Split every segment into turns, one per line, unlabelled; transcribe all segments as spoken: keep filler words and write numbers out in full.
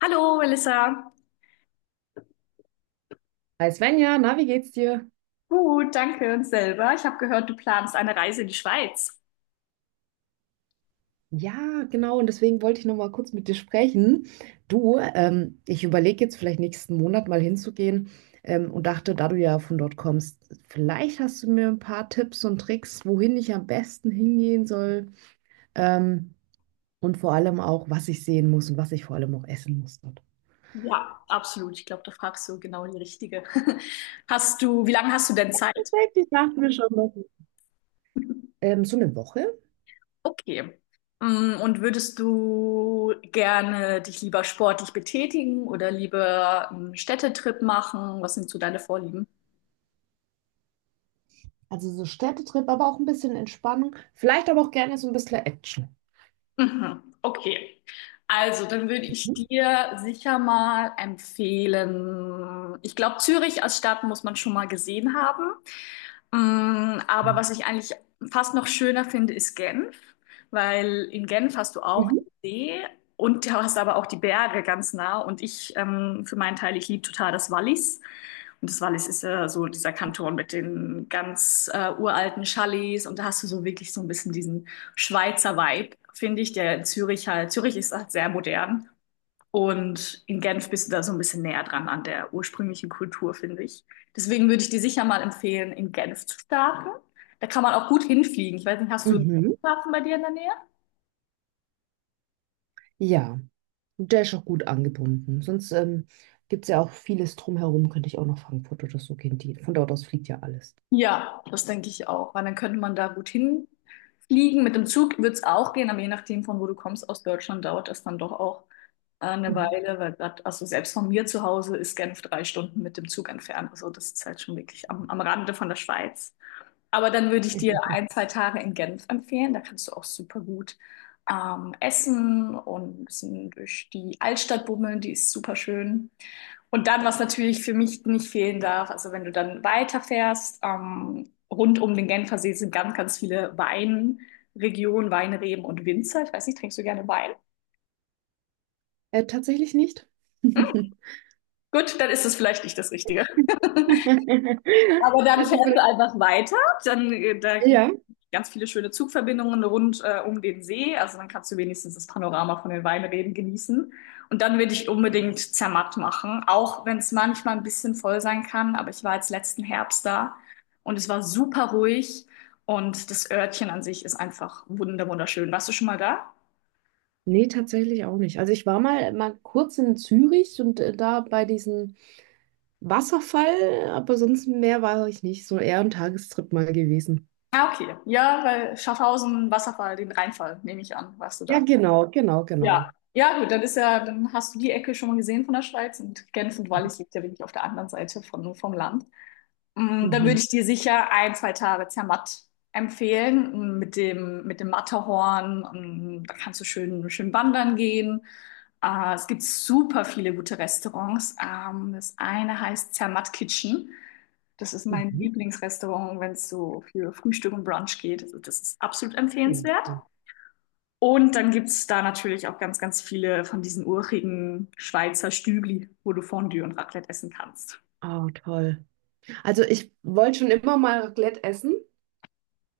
Hallo, Melissa.
Hi Svenja, na, wie geht's dir?
Gut, danke und selber. Ich habe gehört, du planst eine Reise in die Schweiz.
Ja, genau, und deswegen wollte ich noch mal kurz mit dir sprechen. Du, ähm, ich überlege jetzt vielleicht nächsten Monat mal hinzugehen, ähm, und dachte, da du ja von dort kommst, vielleicht hast du mir ein paar Tipps und Tricks, wohin ich am besten hingehen soll, ähm, und vor allem auch, was ich sehen muss und was ich vor allem auch essen muss dort.
Ja, absolut. Ich glaube, da fragst du genau die Richtige. Hast du, wie lange hast du denn Zeit?
Ich dachte mir schon, dass- Ähm, so eine Woche,
Okay. Mm, Und würdest du gerne dich lieber sportlich betätigen oder lieber einen Städtetrip machen? Was sind so deine Vorlieben?
also so Städtetrip, aber auch ein bisschen Entspannung, vielleicht aber auch gerne so ein bisschen Action.
Mhm. Okay. Also, dann würde ich
Mhm.
dir sicher mal empfehlen. Ich glaube, Zürich als Stadt muss man schon mal gesehen haben. Mm, Aber was ich eigentlich fast noch schöner finde, ist Genf, weil in Genf hast du auch
Mhm.
die See und du hast aber auch die Berge ganz nah. Und ich, ähm, für meinen Teil, ich liebe total das Wallis. Und das Wallis ist ja so dieser Kanton mit den ganz äh, uralten Chalets. Und da hast du so wirklich so ein bisschen diesen Schweizer Vibe, finde ich, der in Zürich halt. Zürich ist halt sehr modern. Und in Genf bist du da so ein bisschen näher dran an der ursprünglichen Kultur, finde ich. Deswegen würde ich dir sicher mal empfehlen, in Genf zu starten. Da kann man auch gut hinfliegen. Ich weiß nicht, hast du einen
Mhm.
Flughafen bei dir in der Nähe?
Ja. Der ist auch gut angebunden. Sonst ähm, gibt es ja auch vieles drumherum, könnte ich auch nach Frankfurt oder so gehen. Die, von dort aus fliegt ja alles.
Ja, das denke ich auch, weil dann könnte man da gut hinfliegen. Mit dem Zug wird es auch gehen, aber je nachdem, von wo du kommst, aus Deutschland dauert das dann doch auch äh, eine
Mhm.
Weile, weil grad, also selbst von mir zu Hause ist Genf drei Stunden mit dem Zug entfernt. Also das ist halt schon wirklich am, am Rande von der Schweiz. Aber dann würde ich dir ein, zwei Tage in Genf empfehlen. Da kannst du auch super gut ähm, essen und ein bisschen durch die Altstadt bummeln. Die ist super schön. Und dann, was natürlich für mich nicht fehlen darf, also wenn du dann weiterfährst, ähm, rund um den Genfersee sind ganz, ganz viele Weinregionen, Weinreben und Winzer. Ich weiß nicht, trinkst du gerne Wein?
Äh, tatsächlich nicht.
Gut, dann ist es vielleicht nicht das Richtige. Aber dann
Also
fährst du
vielleicht,
einfach weiter. Dann, äh, da gibt
ja.
es ganz viele schöne Zugverbindungen rund äh, um den See. Also dann kannst du wenigstens das Panorama von den Weinreben genießen. Und dann würde ich unbedingt Zermatt machen, auch wenn es manchmal ein bisschen voll sein kann. Aber ich war jetzt letzten Herbst da und es war super ruhig. Und das Örtchen an sich ist einfach wunder wunderschön. Warst du schon mal da?
Nee, tatsächlich auch nicht. Also ich war mal, mal kurz in Zürich und äh, da bei diesem Wasserfall, aber sonst mehr war ich nicht. So eher ein Tagestrip mal gewesen.
Ah, okay. Ja, weil Schaffhausen, Wasserfall, den Rheinfall, nehme ich an, warst du
Ja,
da.
genau, genau,
Ja.
genau.
Ja, gut, dann ist ja, dann hast du die Ecke schon mal gesehen von der Schweiz und Genf und
Mhm.
Wallis liegt ja wirklich auf der anderen Seite von, vom Land. Mm, Dann würde
Mhm.
ich dir sicher ein, zwei Tage Zermatt empfehlen mm, mit dem, mit dem Matterhorn. Mm, Da kannst du schön, schön wandern gehen. Äh, es gibt super viele gute Restaurants. Ähm, das eine heißt Zermatt Kitchen. Das ist mein
Mhm.
Lieblingsrestaurant, wenn es so für Frühstück und Brunch geht. Also das ist absolut
Ja,
empfehlenswert.
ja.
Und dann gibt's da natürlich auch ganz, ganz viele von diesen urigen Schweizer Stügli, wo du Fondue und Raclette essen kannst.
Ah, toll. Also ich wollte schon immer mal Raclette essen.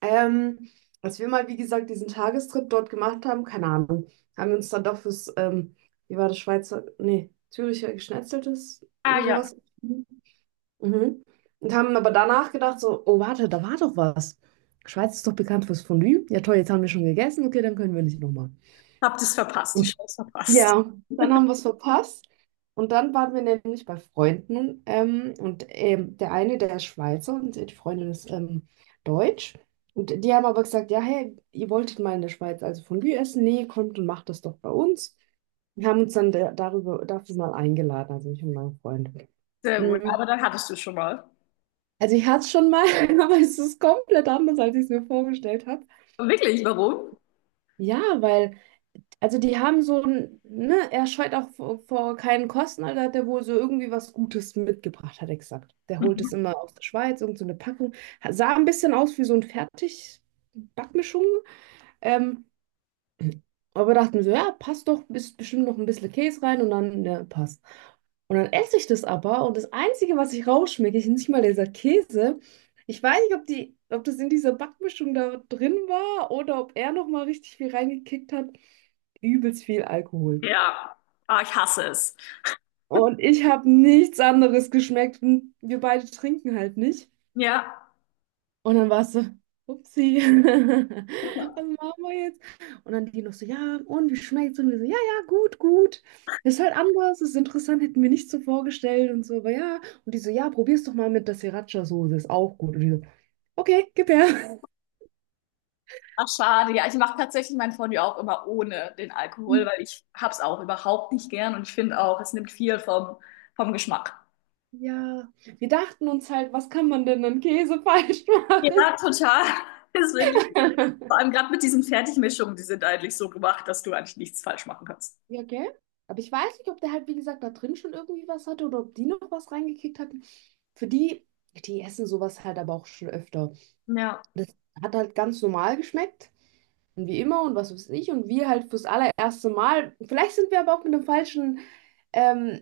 Ähm, als wir mal, wie gesagt, diesen Tagestrip dort gemacht haben, keine Ahnung, haben wir uns dann doch fürs, ähm, wie war das Schweizer, nee, Züricher Geschnetzeltes
Ah
oder
ja,
sowas. Mhm. Und haben aber danach gedacht, so, oh, warte, da war doch was. Schweiz ist doch bekannt fürs Fondue. Ja, toll, jetzt haben wir schon gegessen. Okay, dann können wir nicht nochmal.
hab das verpasst, die Chance verpasst.
Ja, dann haben wir es verpasst. Und dann waren wir nämlich bei Freunden. Ähm, und ähm, der eine, der ist Schweizer und die Freundin ist ähm, Deutsch. Und die haben aber gesagt, ja, hey, ihr wolltet mal in der Schweiz also Fondue essen? Nee, kommt und macht das doch bei uns. Wir haben uns dann da- darüber, dafür mal eingeladen, also ich und mein Freund.
Sehr gut,
Mm,
aber dann hattest du schon mal.
Also ich hatte es schon mal, aber es ist komplett anders, als ich es mir vorgestellt habe.
Wirklich, warum?
Ja, weil... Also die haben so ein, ne, er scheut auch vor, vor keinen Kosten, also hat er wohl so irgendwie was Gutes mitgebracht, hat er gesagt. Der holt es
Mhm.
immer aus der Schweiz, irgend so eine Packung. Sah ein bisschen aus wie so ein Fertig-Backmischung. Ähm, aber dachten wir so, ja, passt doch, ist bestimmt noch ein bisschen Käse rein und dann, ja, passt. Und dann esse ich das aber und das Einzige, was ich rausschmecke, ist nicht mal dieser Käse. Ich weiß nicht, ob die, ob das in dieser Backmischung da drin war oder ob er nochmal richtig viel reingekickt hat. Übelst viel Alkohol.
Ja, ah, ich hasse es.
Und ich habe nichts anderes geschmeckt und wir beide trinken halt nicht.
Ja.
Und dann war es so, upsie, was machen wir jetzt? Und dann die noch so, ja, und wie schmeckt's? Und wir so, ja, ja, gut, gut. Ist halt anders, ist interessant, hätten wir nicht so vorgestellt und so, aber ja. Und die so, ja, probier's doch mal mit der Sriracha-Soße, ist auch gut. Und die so, okay, gib her.
Ach, schade. Ja, ich mache tatsächlich mein Fondue auch immer ohne den Alkohol, weil ich hab's auch überhaupt nicht gern und ich finde auch, es nimmt viel vom, vom Geschmack.
Ja, wir dachten uns halt, was kann man denn an Käse falsch
Ja,
machen?
total. Ist wirklich, so. Vor allem gerade mit diesen Fertigmischungen, die sind eigentlich so gemacht, dass du eigentlich nichts falsch machen kannst.
Ja, gell? Aber ich weiß nicht, ob der halt, wie gesagt, da drin schon irgendwie was hatte oder ob die noch was reingekickt hatten. Für die, die essen sowas halt aber auch schon öfter.
Ja.
Das hat halt ganz normal geschmeckt und wie immer und was weiß ich und wir halt fürs allererste Mal, vielleicht sind wir aber auch mit einer falschen ähm,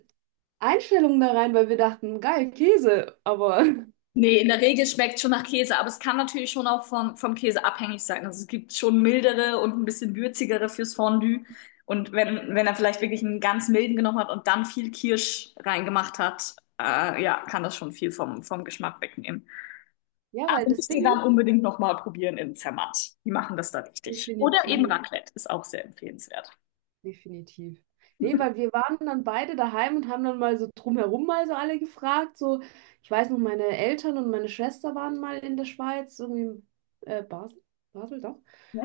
Einstellung da rein, weil wir dachten, geil, Käse, aber
Nee, in der Regel schmeckt schon nach Käse, aber es kann natürlich schon auch vom, vom Käse abhängig sein. Also es gibt schon mildere und ein bisschen würzigere fürs Fondue. Und wenn, wenn er vielleicht wirklich einen ganz milden genommen hat und dann viel Kirsch reingemacht hat, äh, ja, kann das schon viel vom, vom Geschmack wegnehmen.
ja, weil
Also
das
müsst ihr
Ding
dann
ist,
unbedingt nochmal probieren im Zermatt. Die machen das da richtig. Oder eben
definitiv,
Raclette ist auch sehr empfehlenswert.
definitiv. Nee, weil wir waren dann beide daheim und haben dann mal so drumherum mal so alle gefragt, so, ich weiß noch, meine Eltern und meine Schwester waren mal in der Schweiz, irgendwie in äh, Basel, Basel, doch.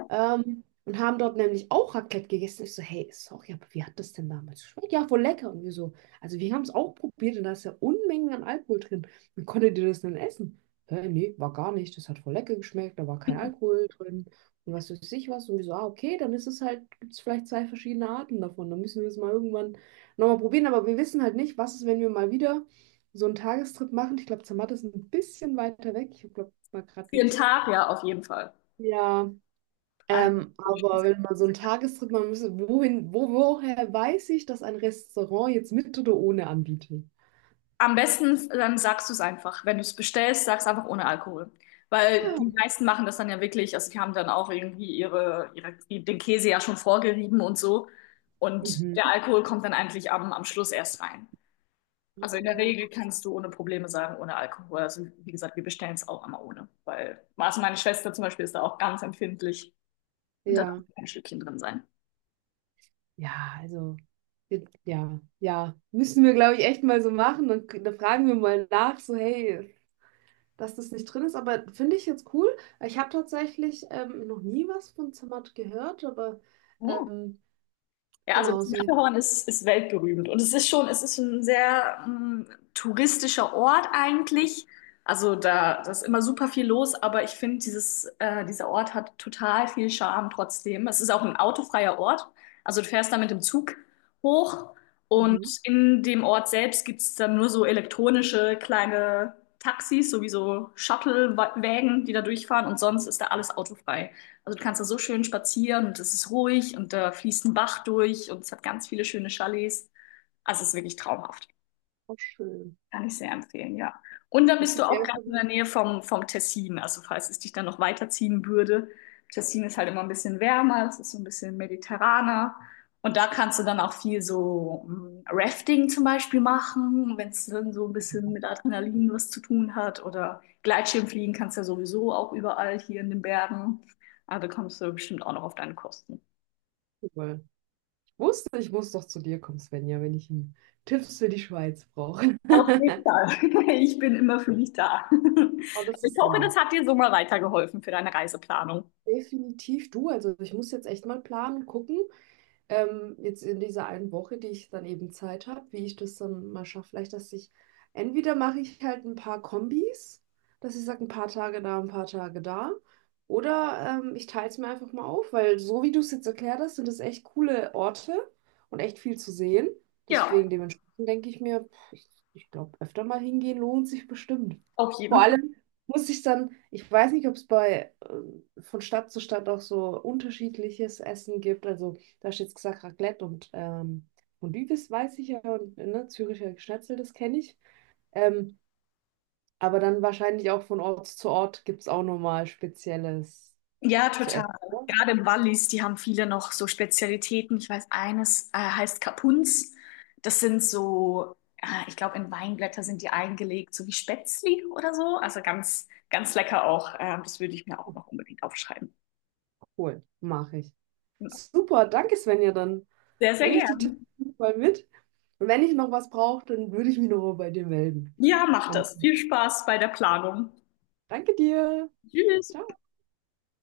Ähm, und haben dort nämlich auch Raclette gegessen. Ich so, hey, sorry, aber wie hat das denn damals geschmeckt? Ja, voll lecker. Und wir so, also wir haben es auch probiert und da ist ja Unmengen an Alkohol drin. Wie konntet ihr das denn essen? Hä, nee, war gar nicht. Das hat voll lecker geschmeckt, da war kein Alkohol drin. Und was weiß ich was. Und wir so, ah, okay, dann ist es halt, gibt es vielleicht zwei verschiedene Arten davon. Dann müssen wir es mal irgendwann nochmal probieren. Aber wir wissen halt nicht, was ist, wenn wir mal wieder so einen Tagestrip machen. Ich glaube, Zermatt ist ein bisschen weiter weg. Ich habe, glaube, mal gerade
Für den
geguckt.
Tag, ja, auf jeden Fall.
Ja.
Also,
Ähm, aber wenn man so einen Tagestrip machen müsste, wohin, wo, woher weiß ich, dass ein Restaurant jetzt mit oder ohne anbietet?
am besten, dann sagst du es einfach. Wenn du es bestellst, sagst einfach ohne Alkohol. Weil die
Ja.
meisten machen das dann ja wirklich, also die haben dann auch irgendwie ihre, ihre, den Käse ja schon vorgerieben und so. Und
Mhm.
der Alkohol kommt dann eigentlich am, am Schluss erst rein. Also in der Regel
Äh,
kannst du ohne Probleme sagen, ohne Alkohol. Also wie gesagt, wir bestellen es auch immer ohne. Weil, also meine Schwester zum Beispiel ist da auch ganz empfindlich. Und da darf
Ja,
kein Stückchen drin sein.
ja, also, wir- ja, ja, müssen wir, glaube ich, echt mal so machen. Dann, k- dann fragen wir mal nach, so, hey, dass das nicht drin ist. Aber finde ich jetzt cool. Ich habe tatsächlich ähm, noch nie was von Zermatt gehört, aber
Hm.
ähm,
Ja, also
genau,
das
so jetzt.
Matterhorn ist, ist weltberühmt und es ist schon, es ist ein sehr ähm, touristischer Ort eigentlich. Also da, da ist immer super viel los, aber ich finde, dieses, äh, dieser Ort hat total viel Charme trotzdem. Es ist auch ein autofreier Ort. Also du fährst da mit dem Zug hoch und
Mhm.
in dem Ort selbst gibt es dann nur so elektronische kleine Taxis, sowieso Shuttle-Wägen, die da durchfahren und sonst ist da alles autofrei. Also du kannst da so schön spazieren und es ist ruhig und da fließt ein Bach durch und es hat ganz viele schöne Chalets. Also es ist wirklich traumhaft.
Auch schön.
Kann ich sehr empfehlen, ja. Und dann
Es
bist du
gibt ja
auch ganz in der Nähe vom, vom Tessin. Also falls es dich dann noch weiterziehen würde. Tessin ist halt immer ein bisschen wärmer, es ist so ein bisschen mediterraner. Und da kannst du dann auch viel so mm, Rafting zum Beispiel machen, wenn es dann so ein bisschen mit
öfter.
Adrenalin was zu tun hat. Oder Gleitschirmfliegen kannst du ja sowieso auch überall hier in den Bergen. Also da kommst du bestimmt auch noch auf deine Kosten.
Wusste, ich muss doch zu dir kommen, Svenja, wenn ich einen Tipps für die Schweiz brauche.
Auf jeden Fall. Ich bin immer für dich da.
Oh,
Aber
das
ich
ist dann
hoffe, das
lieb.
hat dir so mal weitergeholfen für deine Reiseplanung.
Definitiv du. Also ich muss jetzt echt mal planen, gucken. Ähm, jetzt in dieser einen Woche, die ich dann eben Zeit habe, wie ich das dann mal schaffe. Vielleicht, dass ich, entweder mache ich halt ein paar Kombis, dass ich sage, ein paar Tage da, ein paar Tage da. Oder ähm, ich teile es mir einfach mal auf, weil so wie du es jetzt erklärt hast, sind das echt coole Orte und echt viel zu sehen.
Ja,
Deswegen dementsprechend denke ich mir, pff, ich, ich glaube, öfter mal hingehen lohnt sich bestimmt.
auf
Vor
jeden Fall.
allem muss ich dann, ich weiß nicht, ob es bei ähm, von Stadt zu Stadt auch so unterschiedliches Essen gibt. Also du hast jetzt gesagt, Raclette und ähm, Fondue, weiß ich ja, und ne, Züricher Schnitzel, das kenne ich. Ähm, aber dann wahrscheinlich auch von Ort zu Ort gibt es auch nochmal Spezielles
Ja,
zu
total.
essen. Oder?
Gerade im Wallis, die haben viele noch so Spezialitäten. Ich weiß, eines äh, heißt Kapunz. Das sind so, äh, ich glaube, in Weinblätter sind die eingelegt, so wie Spätzli oder so. Also ganz, ganz lecker auch. Ähm, das würde ich mir auch noch unbedingt aufschreiben.
Cool, mache ich.
Genau.
Super, danke Svenja, dann
Sehr, sehr
nehme ich die Tipps
gern.
mal mit. Und wenn ich noch was brauche, dann würde ich mich nochmal bei dir melden.
Ja, macht
Dann
das. Viel Spaß bei der Planung.
danke dir.
Tschüss.
Ciao.